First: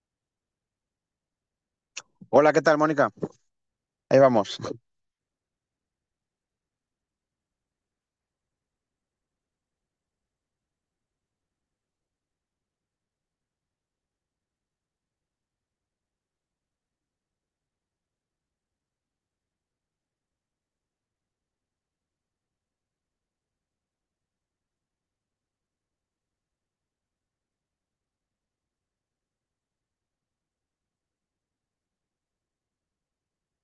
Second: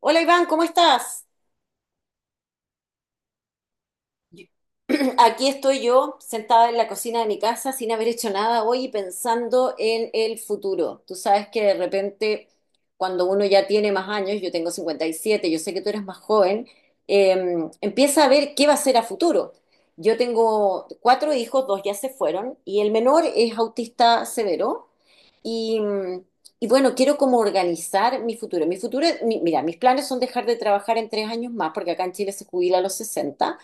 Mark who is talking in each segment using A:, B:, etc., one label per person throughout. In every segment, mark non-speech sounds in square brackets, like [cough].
A: Hola Iván, ¿cómo estás?
B: Hola, ¿qué tal, Mónica? Ahí
A: Yo-
B: vamos.
A: [clears throat] Aquí estoy yo, sentada en la cocina de mi casa sin haber hecho nada hoy y pensando en el futuro. Tú sabes que de repente, cuando uno ya tiene más años, yo tengo 57, yo sé que tú eres más joven, eh, empieza a ver qué va a ser a futuro. Yo tengo cuatro hijos, dos ya se fueron, y el menor es autista severo. Y, mm, y bueno, quiero como organizar mi futuro. Mi futuro, mira, mis planes son dejar de trabajar en 3 años más, porque acá en Chile se jubila a los 60.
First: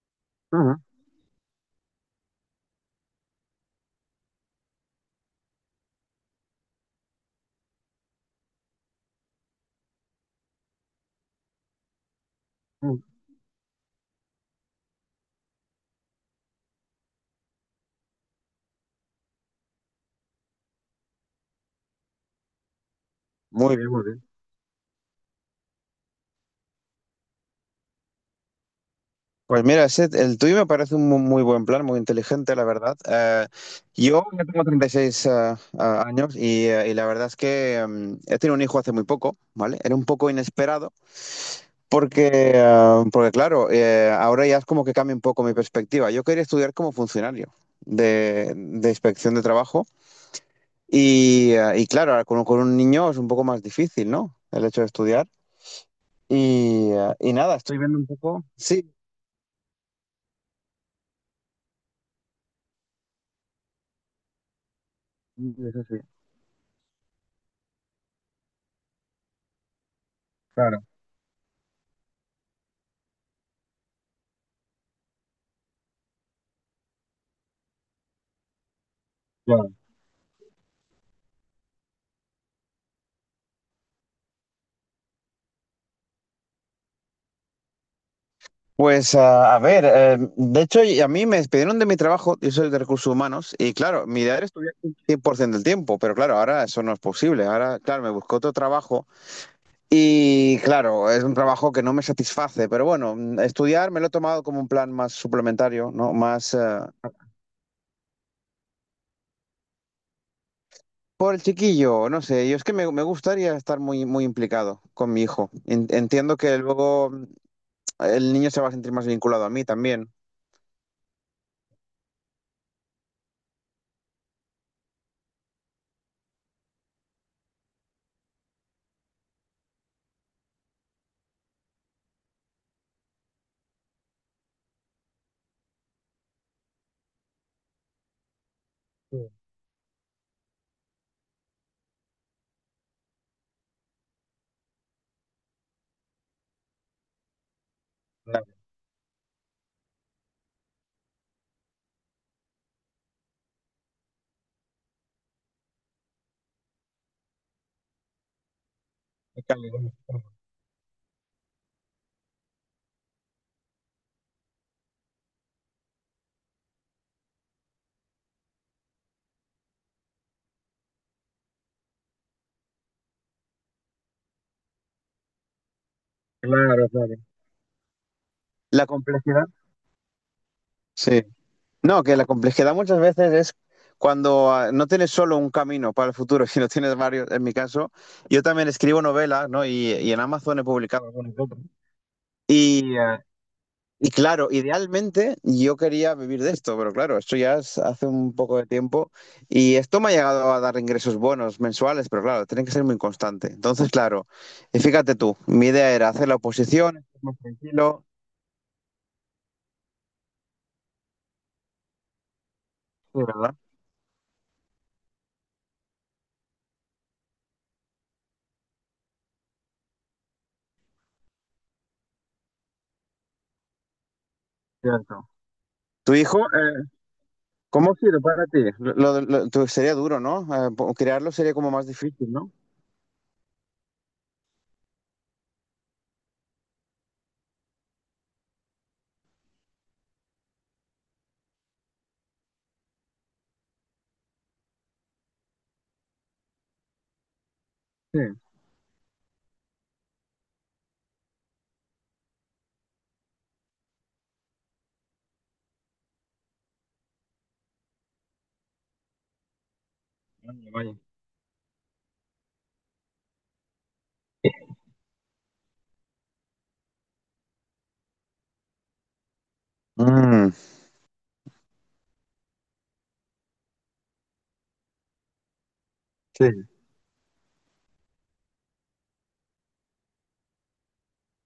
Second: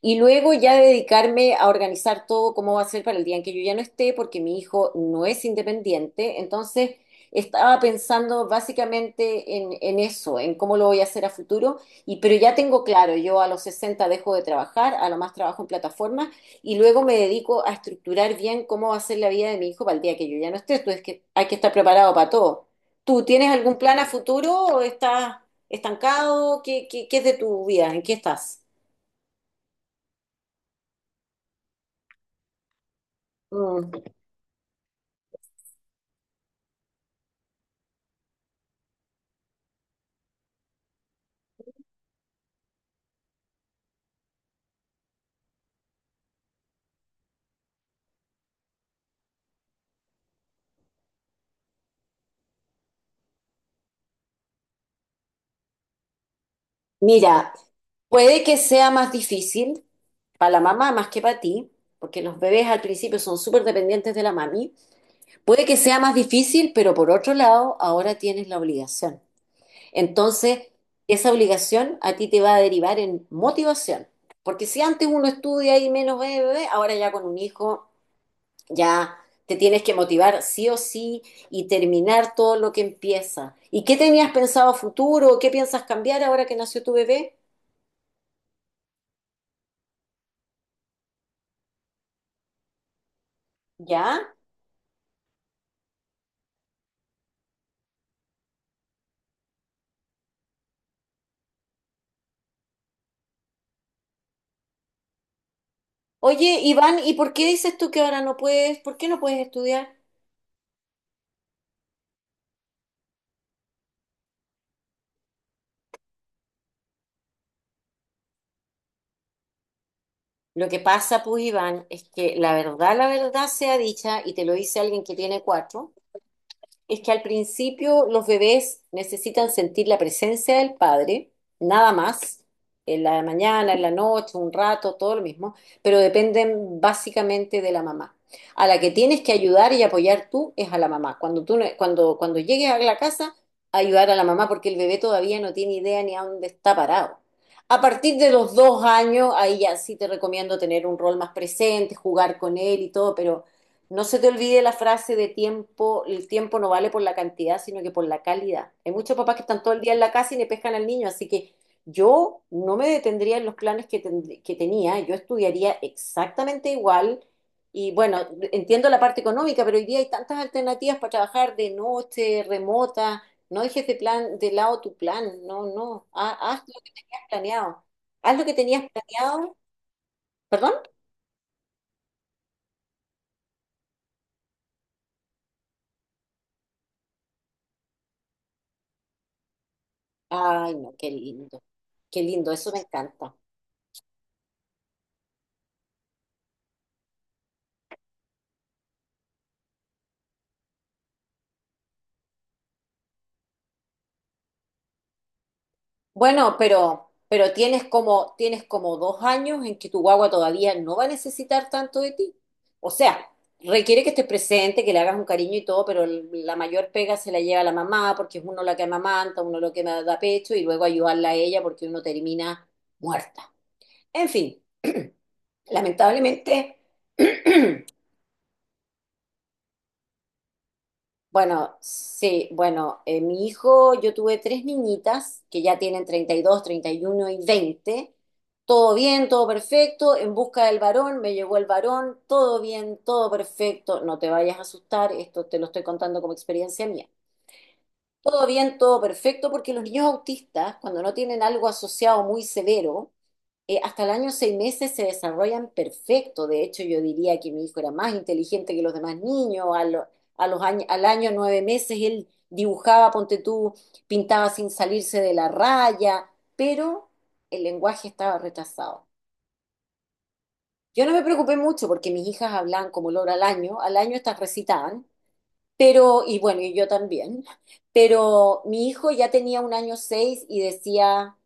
A: Y luego ya
B: Ajá.
A: dedicarme a organizar todo cómo va a ser para el día en que yo ya no esté, porque mi hijo no es independiente. Entonces, estaba pensando básicamente en eso, en cómo lo voy a hacer a futuro. Y, pero ya tengo
B: mm,
A: claro, yo a los 60 dejo de trabajar, a lo más trabajo en plataformas, y luego me dedico a estructurar bien cómo va a ser la vida de mi hijo para el día que yo ya no esté. Entonces, que hay que estar preparado para todo. ¿Tú tienes algún
B: Muy bien,
A: plan
B: muy
A: a
B: bien.
A: futuro o estás estancado? ¿Qué es de tu vida? ¿En qué estás?
B: Pues mira, el tuyo me parece un muy buen plan, muy inteligente, la verdad.
A: Mm.
B: Yo ya tengo 36 años y la verdad es que he tenido un hijo hace muy poco, ¿vale? Era un poco inesperado porque, porque claro, ahora ya es como que cambia un poco mi perspectiva. Yo quería estudiar como funcionario de inspección de trabajo y claro, ahora con un niño es un poco más difícil, ¿no? El hecho de estudiar. Y, y
A: Mira,
B: nada, estoy viendo un
A: puede
B: poco.
A: que sea
B: Sí,
A: más difícil para la mamá más que para ti, porque los bebés al principio son súper dependientes de la mami. Puede que
B: eso sí,
A: sea más difícil, pero por otro lado, ahora tienes la obligación. Entonces,
B: claro,
A: esa obligación a ti te va a derivar en motivación. Porque si antes uno estudia y menos bebé, bebé, ahora ya con un hijo ya te
B: claro.
A: tienes que motivar sí o sí y terminar todo lo que empieza. ¿Y qué tenías pensado a futuro? ¿Qué piensas cambiar ahora que nació tu bebé?
B: Pues a ver, de hecho y a mí me despidieron de mi trabajo, yo soy de recursos humanos, y claro, mi
A: ¿Ya?
B: idea era estudiar un 100% del tiempo, pero claro, ahora eso no es posible. Ahora, claro, me busco otro trabajo y claro, es un trabajo que no me satisface, pero bueno, estudiar me lo he tomado como un plan más suplementario, ¿no? Más
A: Oye, Iván, ¿y por qué dices tú que ahora no puedes? ¿Por qué no puedes estudiar?
B: por el chiquillo, no sé, yo es que me gustaría estar muy, muy implicado con mi hijo. Entiendo que luego el niño se va a sentir más vinculado a mí también.
A: Lo que pasa, pues, Iván, es que la verdad sea dicha, y te lo dice alguien que tiene cuatro, es que al principio los bebés necesitan sentir la presencia del padre, nada más, en la mañana, en la noche, un rato, todo lo mismo, pero dependen básicamente de la mamá. A la que tienes que ayudar y apoyar tú es a la mamá. Cuando tú, no- cuando, cuando llegues a la casa, ayudar a la mamá porque el bebé todavía no tiene idea ni a dónde está parado. A partir de
B: Claro,
A: los 2 años, ahí ya sí te recomiendo tener un rol más presente, jugar con él y todo, pero no se te olvide la frase de tiempo, el tiempo no vale por la cantidad, sino que por la calidad. Hay muchos papás que están todo el día en la casa y le pescan al niño, así que yo no me detendría en los planes que tenía, yo estudiaría exactamente igual. Y bueno, entiendo la parte económica, pero hoy día hay tantas alternativas para trabajar de noche, remota. No dejes de lado tu plan, no, no. Haz, lo
B: claro,
A: que
B: claro.
A: tenías planeado. Haz lo que tenías
B: La complejidad.
A: planeado. ¿Perdón?
B: Sí. No, que la complejidad muchas veces es cuando no tienes solo un camino para el futuro, [laughs] sino tienes varios. En mi caso, yo también escribo novelas, ¿no? Y en Amazon he
A: Ay, no,
B: publicado
A: qué
B: algunas otras.
A: lindo. Qué lindo, eso me
B: Y
A: encanta.
B: y claro, idealmente yo quería vivir de esto, pero claro, esto ya es hace un poco de tiempo y esto me ha llegado a dar ingresos buenos mensuales, pero claro, tiene que ser muy constante. Entonces, claro, y fíjate tú, mi idea era hacer la
A: Bueno,
B: oposición,
A: pero,
B: estar más
A: pero tienes
B: tranquilo,
A: como, tienes como dos años en que tu guagua todavía no va a necesitar tanto de ti. O
B: sí,
A: sea,
B: ¿verdad?
A: requiere que estés presente, que le hagas un cariño y todo, pero la mayor pega se la lleva la mamá, porque es uno la que amamanta, uno lo que da pecho, y luego ayudarla a ella porque uno termina muerta. En fin,
B: Cierto.
A: [clears throat]
B: Tu hijo,
A: lamentablemente, [clears throat]
B: ¿cómo ha sido para ti? Sería duro, ¿no? Crearlo sería como
A: Bueno,
B: más difícil,
A: sí,
B: ¿no?
A: bueno, mi hijo, yo tuve tres niñitas que ya tienen 32, 31 y 20. Todo bien, todo perfecto, en busca del varón, me llegó el varón, todo bien, todo perfecto, no te vayas a asustar, esto te lo estoy contando como experiencia mía.
B: Sí,
A: Todo bien, todo perfecto, porque los niños autistas, cuando no tienen algo asociado muy severo, hasta el año 6 meses se desarrollan perfecto. De hecho, yo diría que mi hijo era más inteligente que los demás niños. A
B: vaya,
A: los años,
B: vaya.
A: al año 9 meses él dibujaba, ponte tú, pintaba sin salirse de la raya, pero el lenguaje estaba retrasado.
B: Mm,
A: Yo no me preocupé mucho porque mis hijas hablaban como loro al año. Al año estas recitaban, pero, y
B: sí,
A: bueno, y yo también. [laughs] Pero mi hijo ya tenía un año seis y decía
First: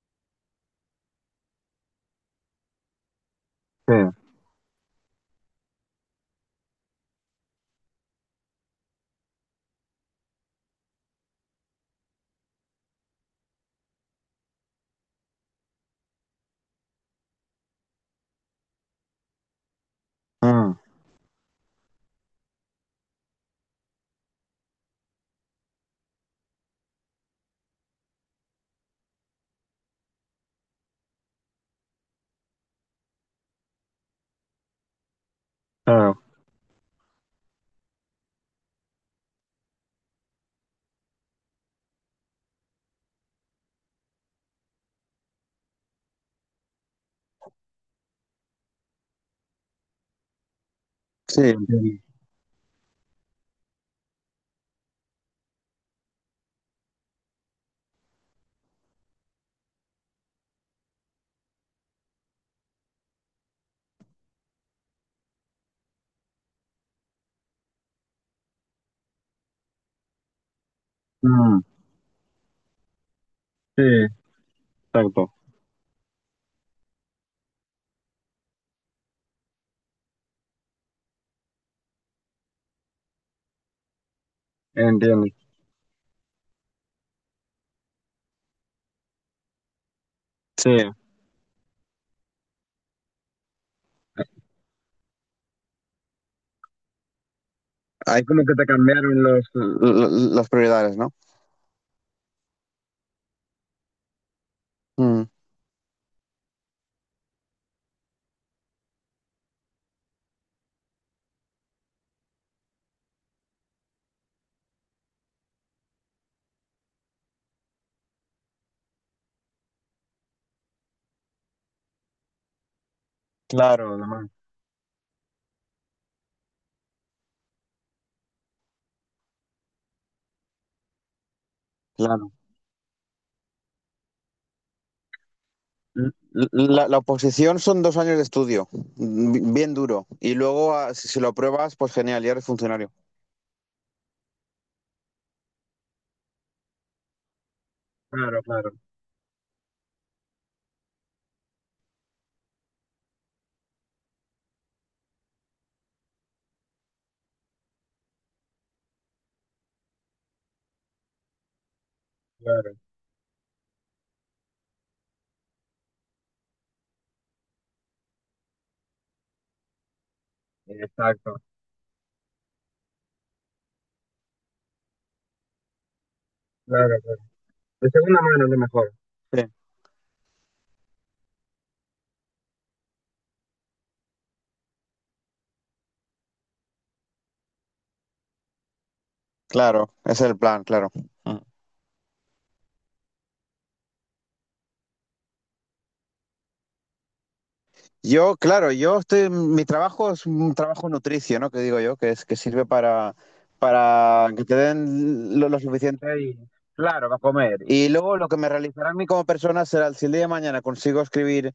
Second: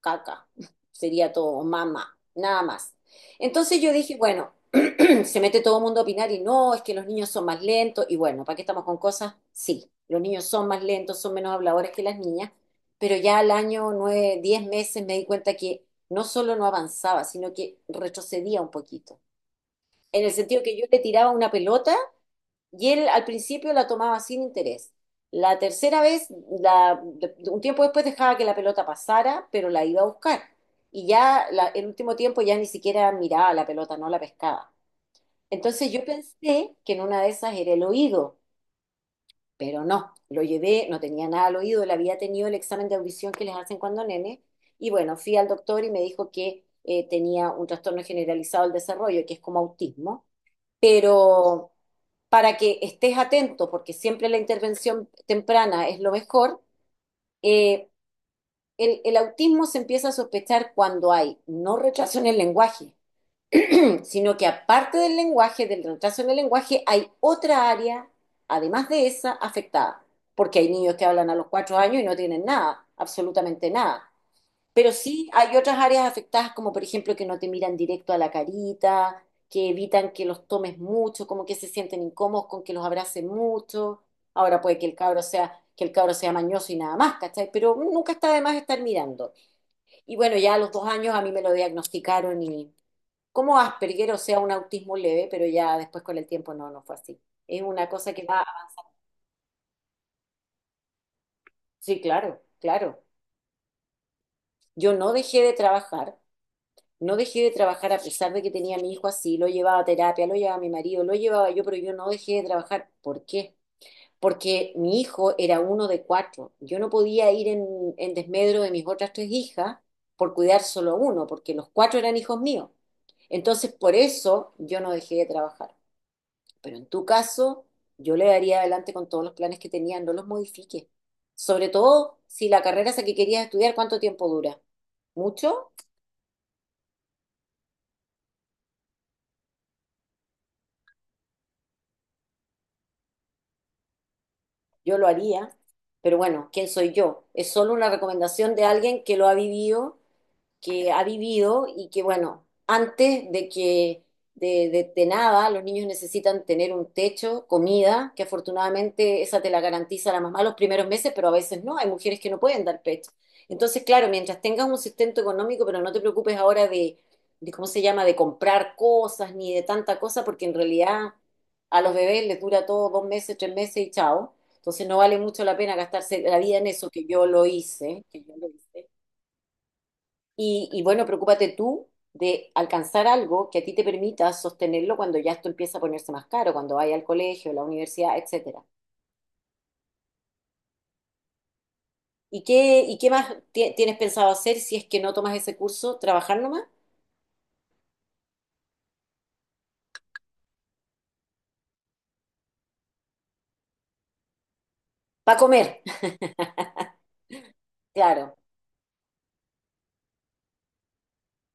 A: caca, sería todo, mamá, nada más. Entonces yo
B: sí,
A: dije, bueno, [clears throat] se mete todo el mundo a opinar y no, es que los niños son más lentos y bueno, ¿para qué estamos con cosas? Sí, los niños son más lentos, son menos habladores que las niñas, pero ya al año 9, 10 meses me di cuenta que no solo no avanzaba, sino que retrocedía un poquito. En el sentido
B: mm,
A: que yo le tiraba una pelota y él al principio la tomaba sin interés. La tercera vez, un tiempo después dejaba que la pelota pasara, pero la iba a buscar. Y ya el último tiempo ya ni siquiera miraba la pelota, no la pescaba. Entonces yo
B: claro.
A: pensé que en una de esas era el oído, pero no, lo llevé, no tenía nada al oído, le había tenido el examen de audición que les hacen cuando nene. Y bueno, fui al doctor y me dijo que tenía un trastorno generalizado del desarrollo, que es como autismo
B: Sí,
A: pero
B: entiendo.
A: para que estés atento, porque siempre la intervención temprana es lo mejor. Eh, el, el autismo se empieza a sospechar cuando hay no retraso en el lenguaje, sino que aparte del lenguaje, del retraso en el lenguaje, hay otra área, además de esa, afectada, porque hay niños que hablan a los
B: Mm,
A: 4 años y no tienen nada, absolutamente
B: sí,
A: nada. Pero sí
B: exacto.
A: hay otras áreas afectadas, como por ejemplo que no te miran directo a la carita, que evitan que los tomes mucho, como que se sienten incómodos con que los abracen mucho. Ahora puede que el cabro
B: Entiendo.
A: sea, que el cabro sea mañoso y nada más, ¿cachai? Pero nunca está de más estar mirando. Y bueno, ya a
B: Sí,
A: los 2 años a mí me lo diagnosticaron y como Asperger, o sea, un autismo leve, pero ya después con el tiempo no, no fue así. Es una cosa
B: ahí
A: que
B: como
A: va,
B: que te cambiaron las prioridades, ¿no?
A: sí, claro, claro. Yo no
B: Mm.
A: dejé de trabajar. No dejé de trabajar a pesar de que tenía a mi hijo así, lo llevaba a terapia, lo llevaba a mi marido, lo llevaba yo, pero yo no dejé de trabajar. ¿Por qué? Porque mi hijo era uno de cuatro. Yo no podía ir en desmedro de mis otras tres hijas por cuidar solo a uno, porque los cuatro eran hijos míos. Entonces,
B: Claro,
A: por
B: Alemán,
A: eso yo no dejé de trabajar. Pero en tu caso, yo le daría adelante con todos los planes que tenía, no los modifiques. Sobre todo
B: claro.
A: si la carrera esa que querías estudiar, ¿cuánto tiempo dura? ¿Mucho?
B: La oposición son 2 años de estudio, bien duro. Y luego, si, si lo apruebas, pues genial, ya eres funcionario.
A: Yo lo haría, pero bueno, ¿quién soy yo? Es solo una
B: Claro,
A: recomendación de
B: claro,
A: alguien que lo ha vivido, que ha vivido y que, bueno, antes de que de nada, los niños necesitan tener un techo, comida, que afortunadamente esa te la garantiza la mamá los primeros meses, pero a veces no, hay mujeres que no pueden
B: claro.
A: dar pecho. Entonces, claro, mientras tengas un sustento económico, pero no te preocupes ahora de ¿cómo se llama?, de comprar cosas ni de tanta cosa, porque en realidad
B: Exacto.
A: a los bebés les dura todo 2 meses, 3 meses y chao. Entonces no vale mucho la pena gastarse la vida en eso,
B: Claro,
A: que
B: claro.
A: yo lo
B: De
A: hice,
B: segunda
A: que yo
B: mano,
A: lo
B: a lo
A: hice.
B: mejor. Sí.
A: Y bueno, preocúpate tú de alcanzar algo que a ti te permita sostenerlo cuando ya esto empieza a ponerse más caro, cuando vaya al colegio, la universidad, etcétera.
B: Claro, ese es el plan, claro. Mm.
A: ¿Y qué más tienes pensado hacer si es que no tomas ese curso? ¿Trabajar nomás?
B: Yo, claro, yo estoy, mi trabajo es un trabajo nutricio, ¿no? Que digo yo, que es que sirve para que te
A: Para
B: den lo
A: comer.
B: suficiente
A: [laughs]
B: y, claro, para comer. Y luego lo
A: Claro.
B: que me realizará a mí como persona será si el día de mañana consigo escribir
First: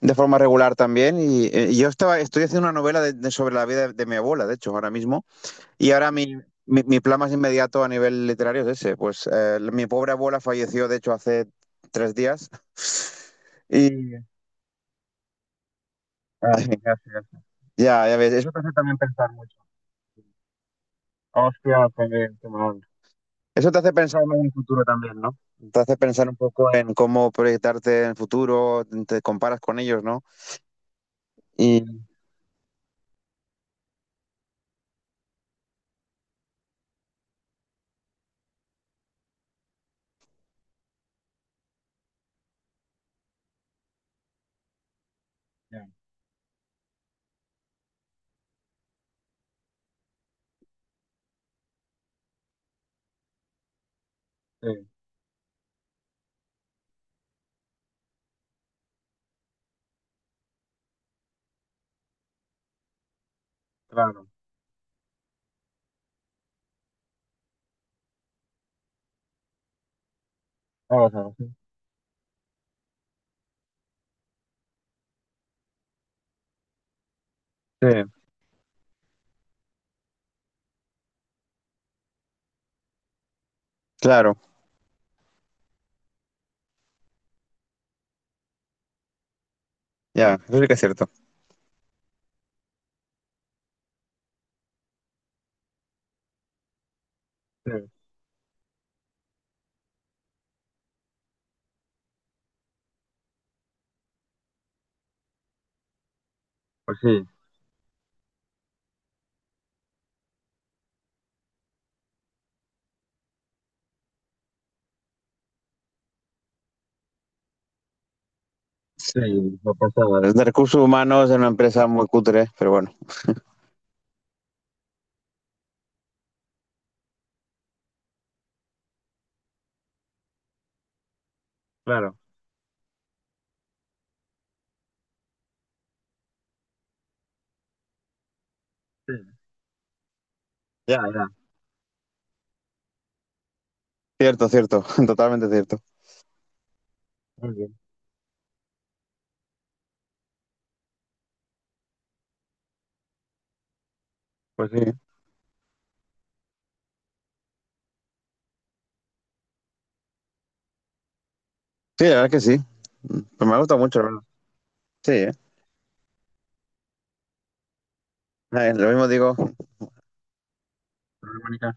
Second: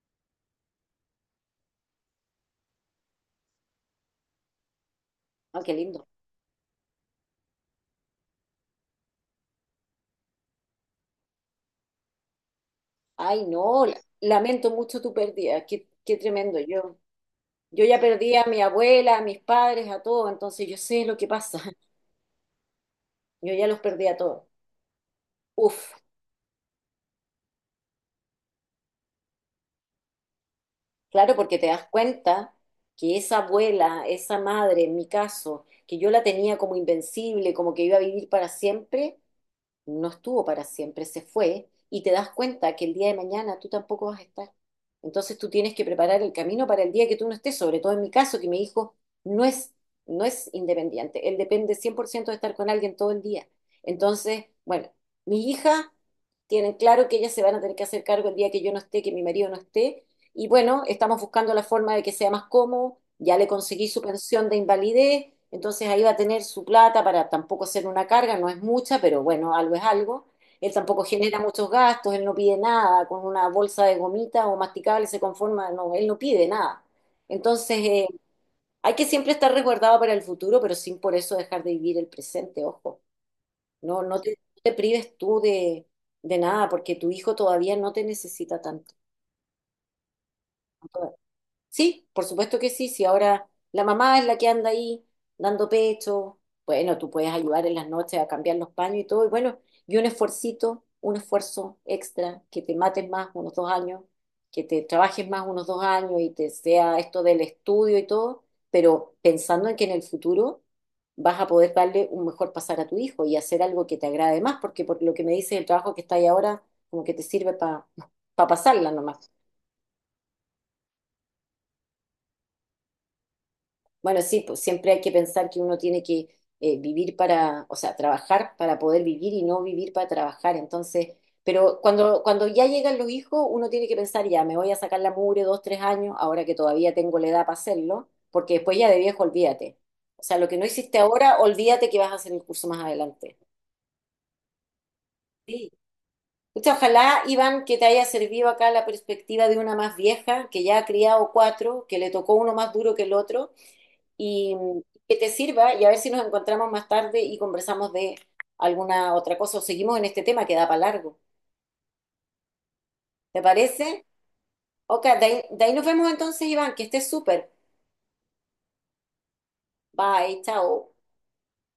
B: de forma regular también. Y, yo estaba, estoy haciendo una novela sobre la vida de mi abuela, de hecho, ahora mismo.
A: Ah, qué
B: Y
A: lindo.
B: ahora mi plan más inmediato a nivel literario es ese. Pues mi pobre abuela falleció, de hecho, hace 3 días. [laughs]
A: Ay, no,
B: Y,
A: lamento mucho tu pérdida. Qué tremendo.
B: ay,
A: Yo,
B: gracias.
A: yo ya
B: Ya, ya ves,
A: perdí a
B: eso
A: mi
B: te hace también
A: abuela, a
B: pensar
A: mis
B: mucho.
A: padres, a todo, entonces yo sé lo que pasa. [laughs]
B: Hostia, qué, qué mal.
A: Yo ya
B: Eso te
A: los
B: hace
A: perdí a
B: pensar
A: todos.
B: en el futuro también, ¿no? Te
A: Uf.
B: hace pensar un poco en cómo proyectarte en el futuro, te comparas con ellos, ¿no?
A: Claro, porque te
B: Y...
A: das cuenta que esa abuela, esa madre, en mi caso, que yo la tenía como invencible, como que iba a vivir para siempre, no estuvo para siempre, se fue, y te das cuenta que el día de mañana tú tampoco vas a estar. Entonces tú tienes que
B: Ya,
A: preparar el camino para el día que tú no estés, sobre todo en mi caso, que mi hijo no es, no es independiente, él depende 100% de estar con alguien todo el día. Entonces,
B: sí,
A: bueno, mi hija tienen claro que ellas se van a tener que hacer cargo el día que yo no esté, que mi marido no esté y bueno, estamos buscando la forma de que sea más cómodo. Ya le conseguí su
B: claro.
A: pensión de invalidez, entonces ahí va a tener su plata para tampoco ser una carga, no es mucha, pero bueno, algo es algo. Él tampoco
B: Vamos a ver,
A: genera
B: sí.
A: muchos gastos, él no pide nada, con una bolsa de gomita o masticable se conforma, no, él no pide nada. Entonces,
B: Sí,
A: hay que siempre estar resguardado para el futuro, pero sin por eso dejar de vivir el presente, ojo. No,
B: claro,
A: no te prives tú de nada, porque tu hijo todavía no te necesita tanto.
B: ya, eso sí que es cierto.
A: ¿No? Sí, por supuesto que sí. Si ahora la mamá es la que anda ahí dando pecho, bueno, tú puedes ayudar
B: Sí,
A: en las noches a cambiar los paños y todo. Y bueno, y un esfuercito, un esfuerzo extra, que te mates más unos 2 años, que te trabajes más unos 2 años y te sea
B: pues
A: esto
B: sí,
A: del estudio y todo, pero pensando en que en el futuro vas a poder darle un mejor pasar a tu hijo y hacer algo que te agrade más, porque por lo que me dices, el trabajo que está ahí ahora, como que te sirve para pasarla
B: sí,
A: nomás.
B: lo pasaba. Los de recursos humanos es una empresa muy cutre, pero bueno.
A: Bueno, sí, pues siempre hay que pensar que uno tiene que vivir para, o sea, trabajar para poder vivir y no vivir para trabajar. Entonces, pero
B: Claro,
A: cuando ya llegan los hijos, uno tiene que pensar, ya, me voy a sacar la mugre 2, 3 años, ahora que todavía tengo la edad para hacerlo, porque después ya de viejo,
B: sí.
A: olvídate. O sea, lo que no hiciste
B: Ya, ya.
A: ahora, olvídate que vas a hacer el curso más adelante.
B: Cierto, cierto, [laughs] totalmente
A: Sí.
B: cierto.
A: Pucha, ojalá,
B: Muy
A: Iván, que
B: bien,
A: te haya servido acá la perspectiva de una más vieja, que ya ha criado cuatro, que le tocó uno más duro que el otro y
B: pues sí.
A: que te sirva y a ver si nos encontramos más tarde y conversamos de alguna otra cosa o seguimos en este tema que da para largo.
B: Sí, la verdad es que sí.
A: ¿Te
B: Pues me ha gustado mucho,
A: parece?
B: la verdad.
A: Ok,
B: Sí,
A: de
B: ¿eh?
A: ahí, de ahí nos vemos entonces, Iván, que estés súper.
B: Lo mismo digo.
A: Bye, chao.
B: Problema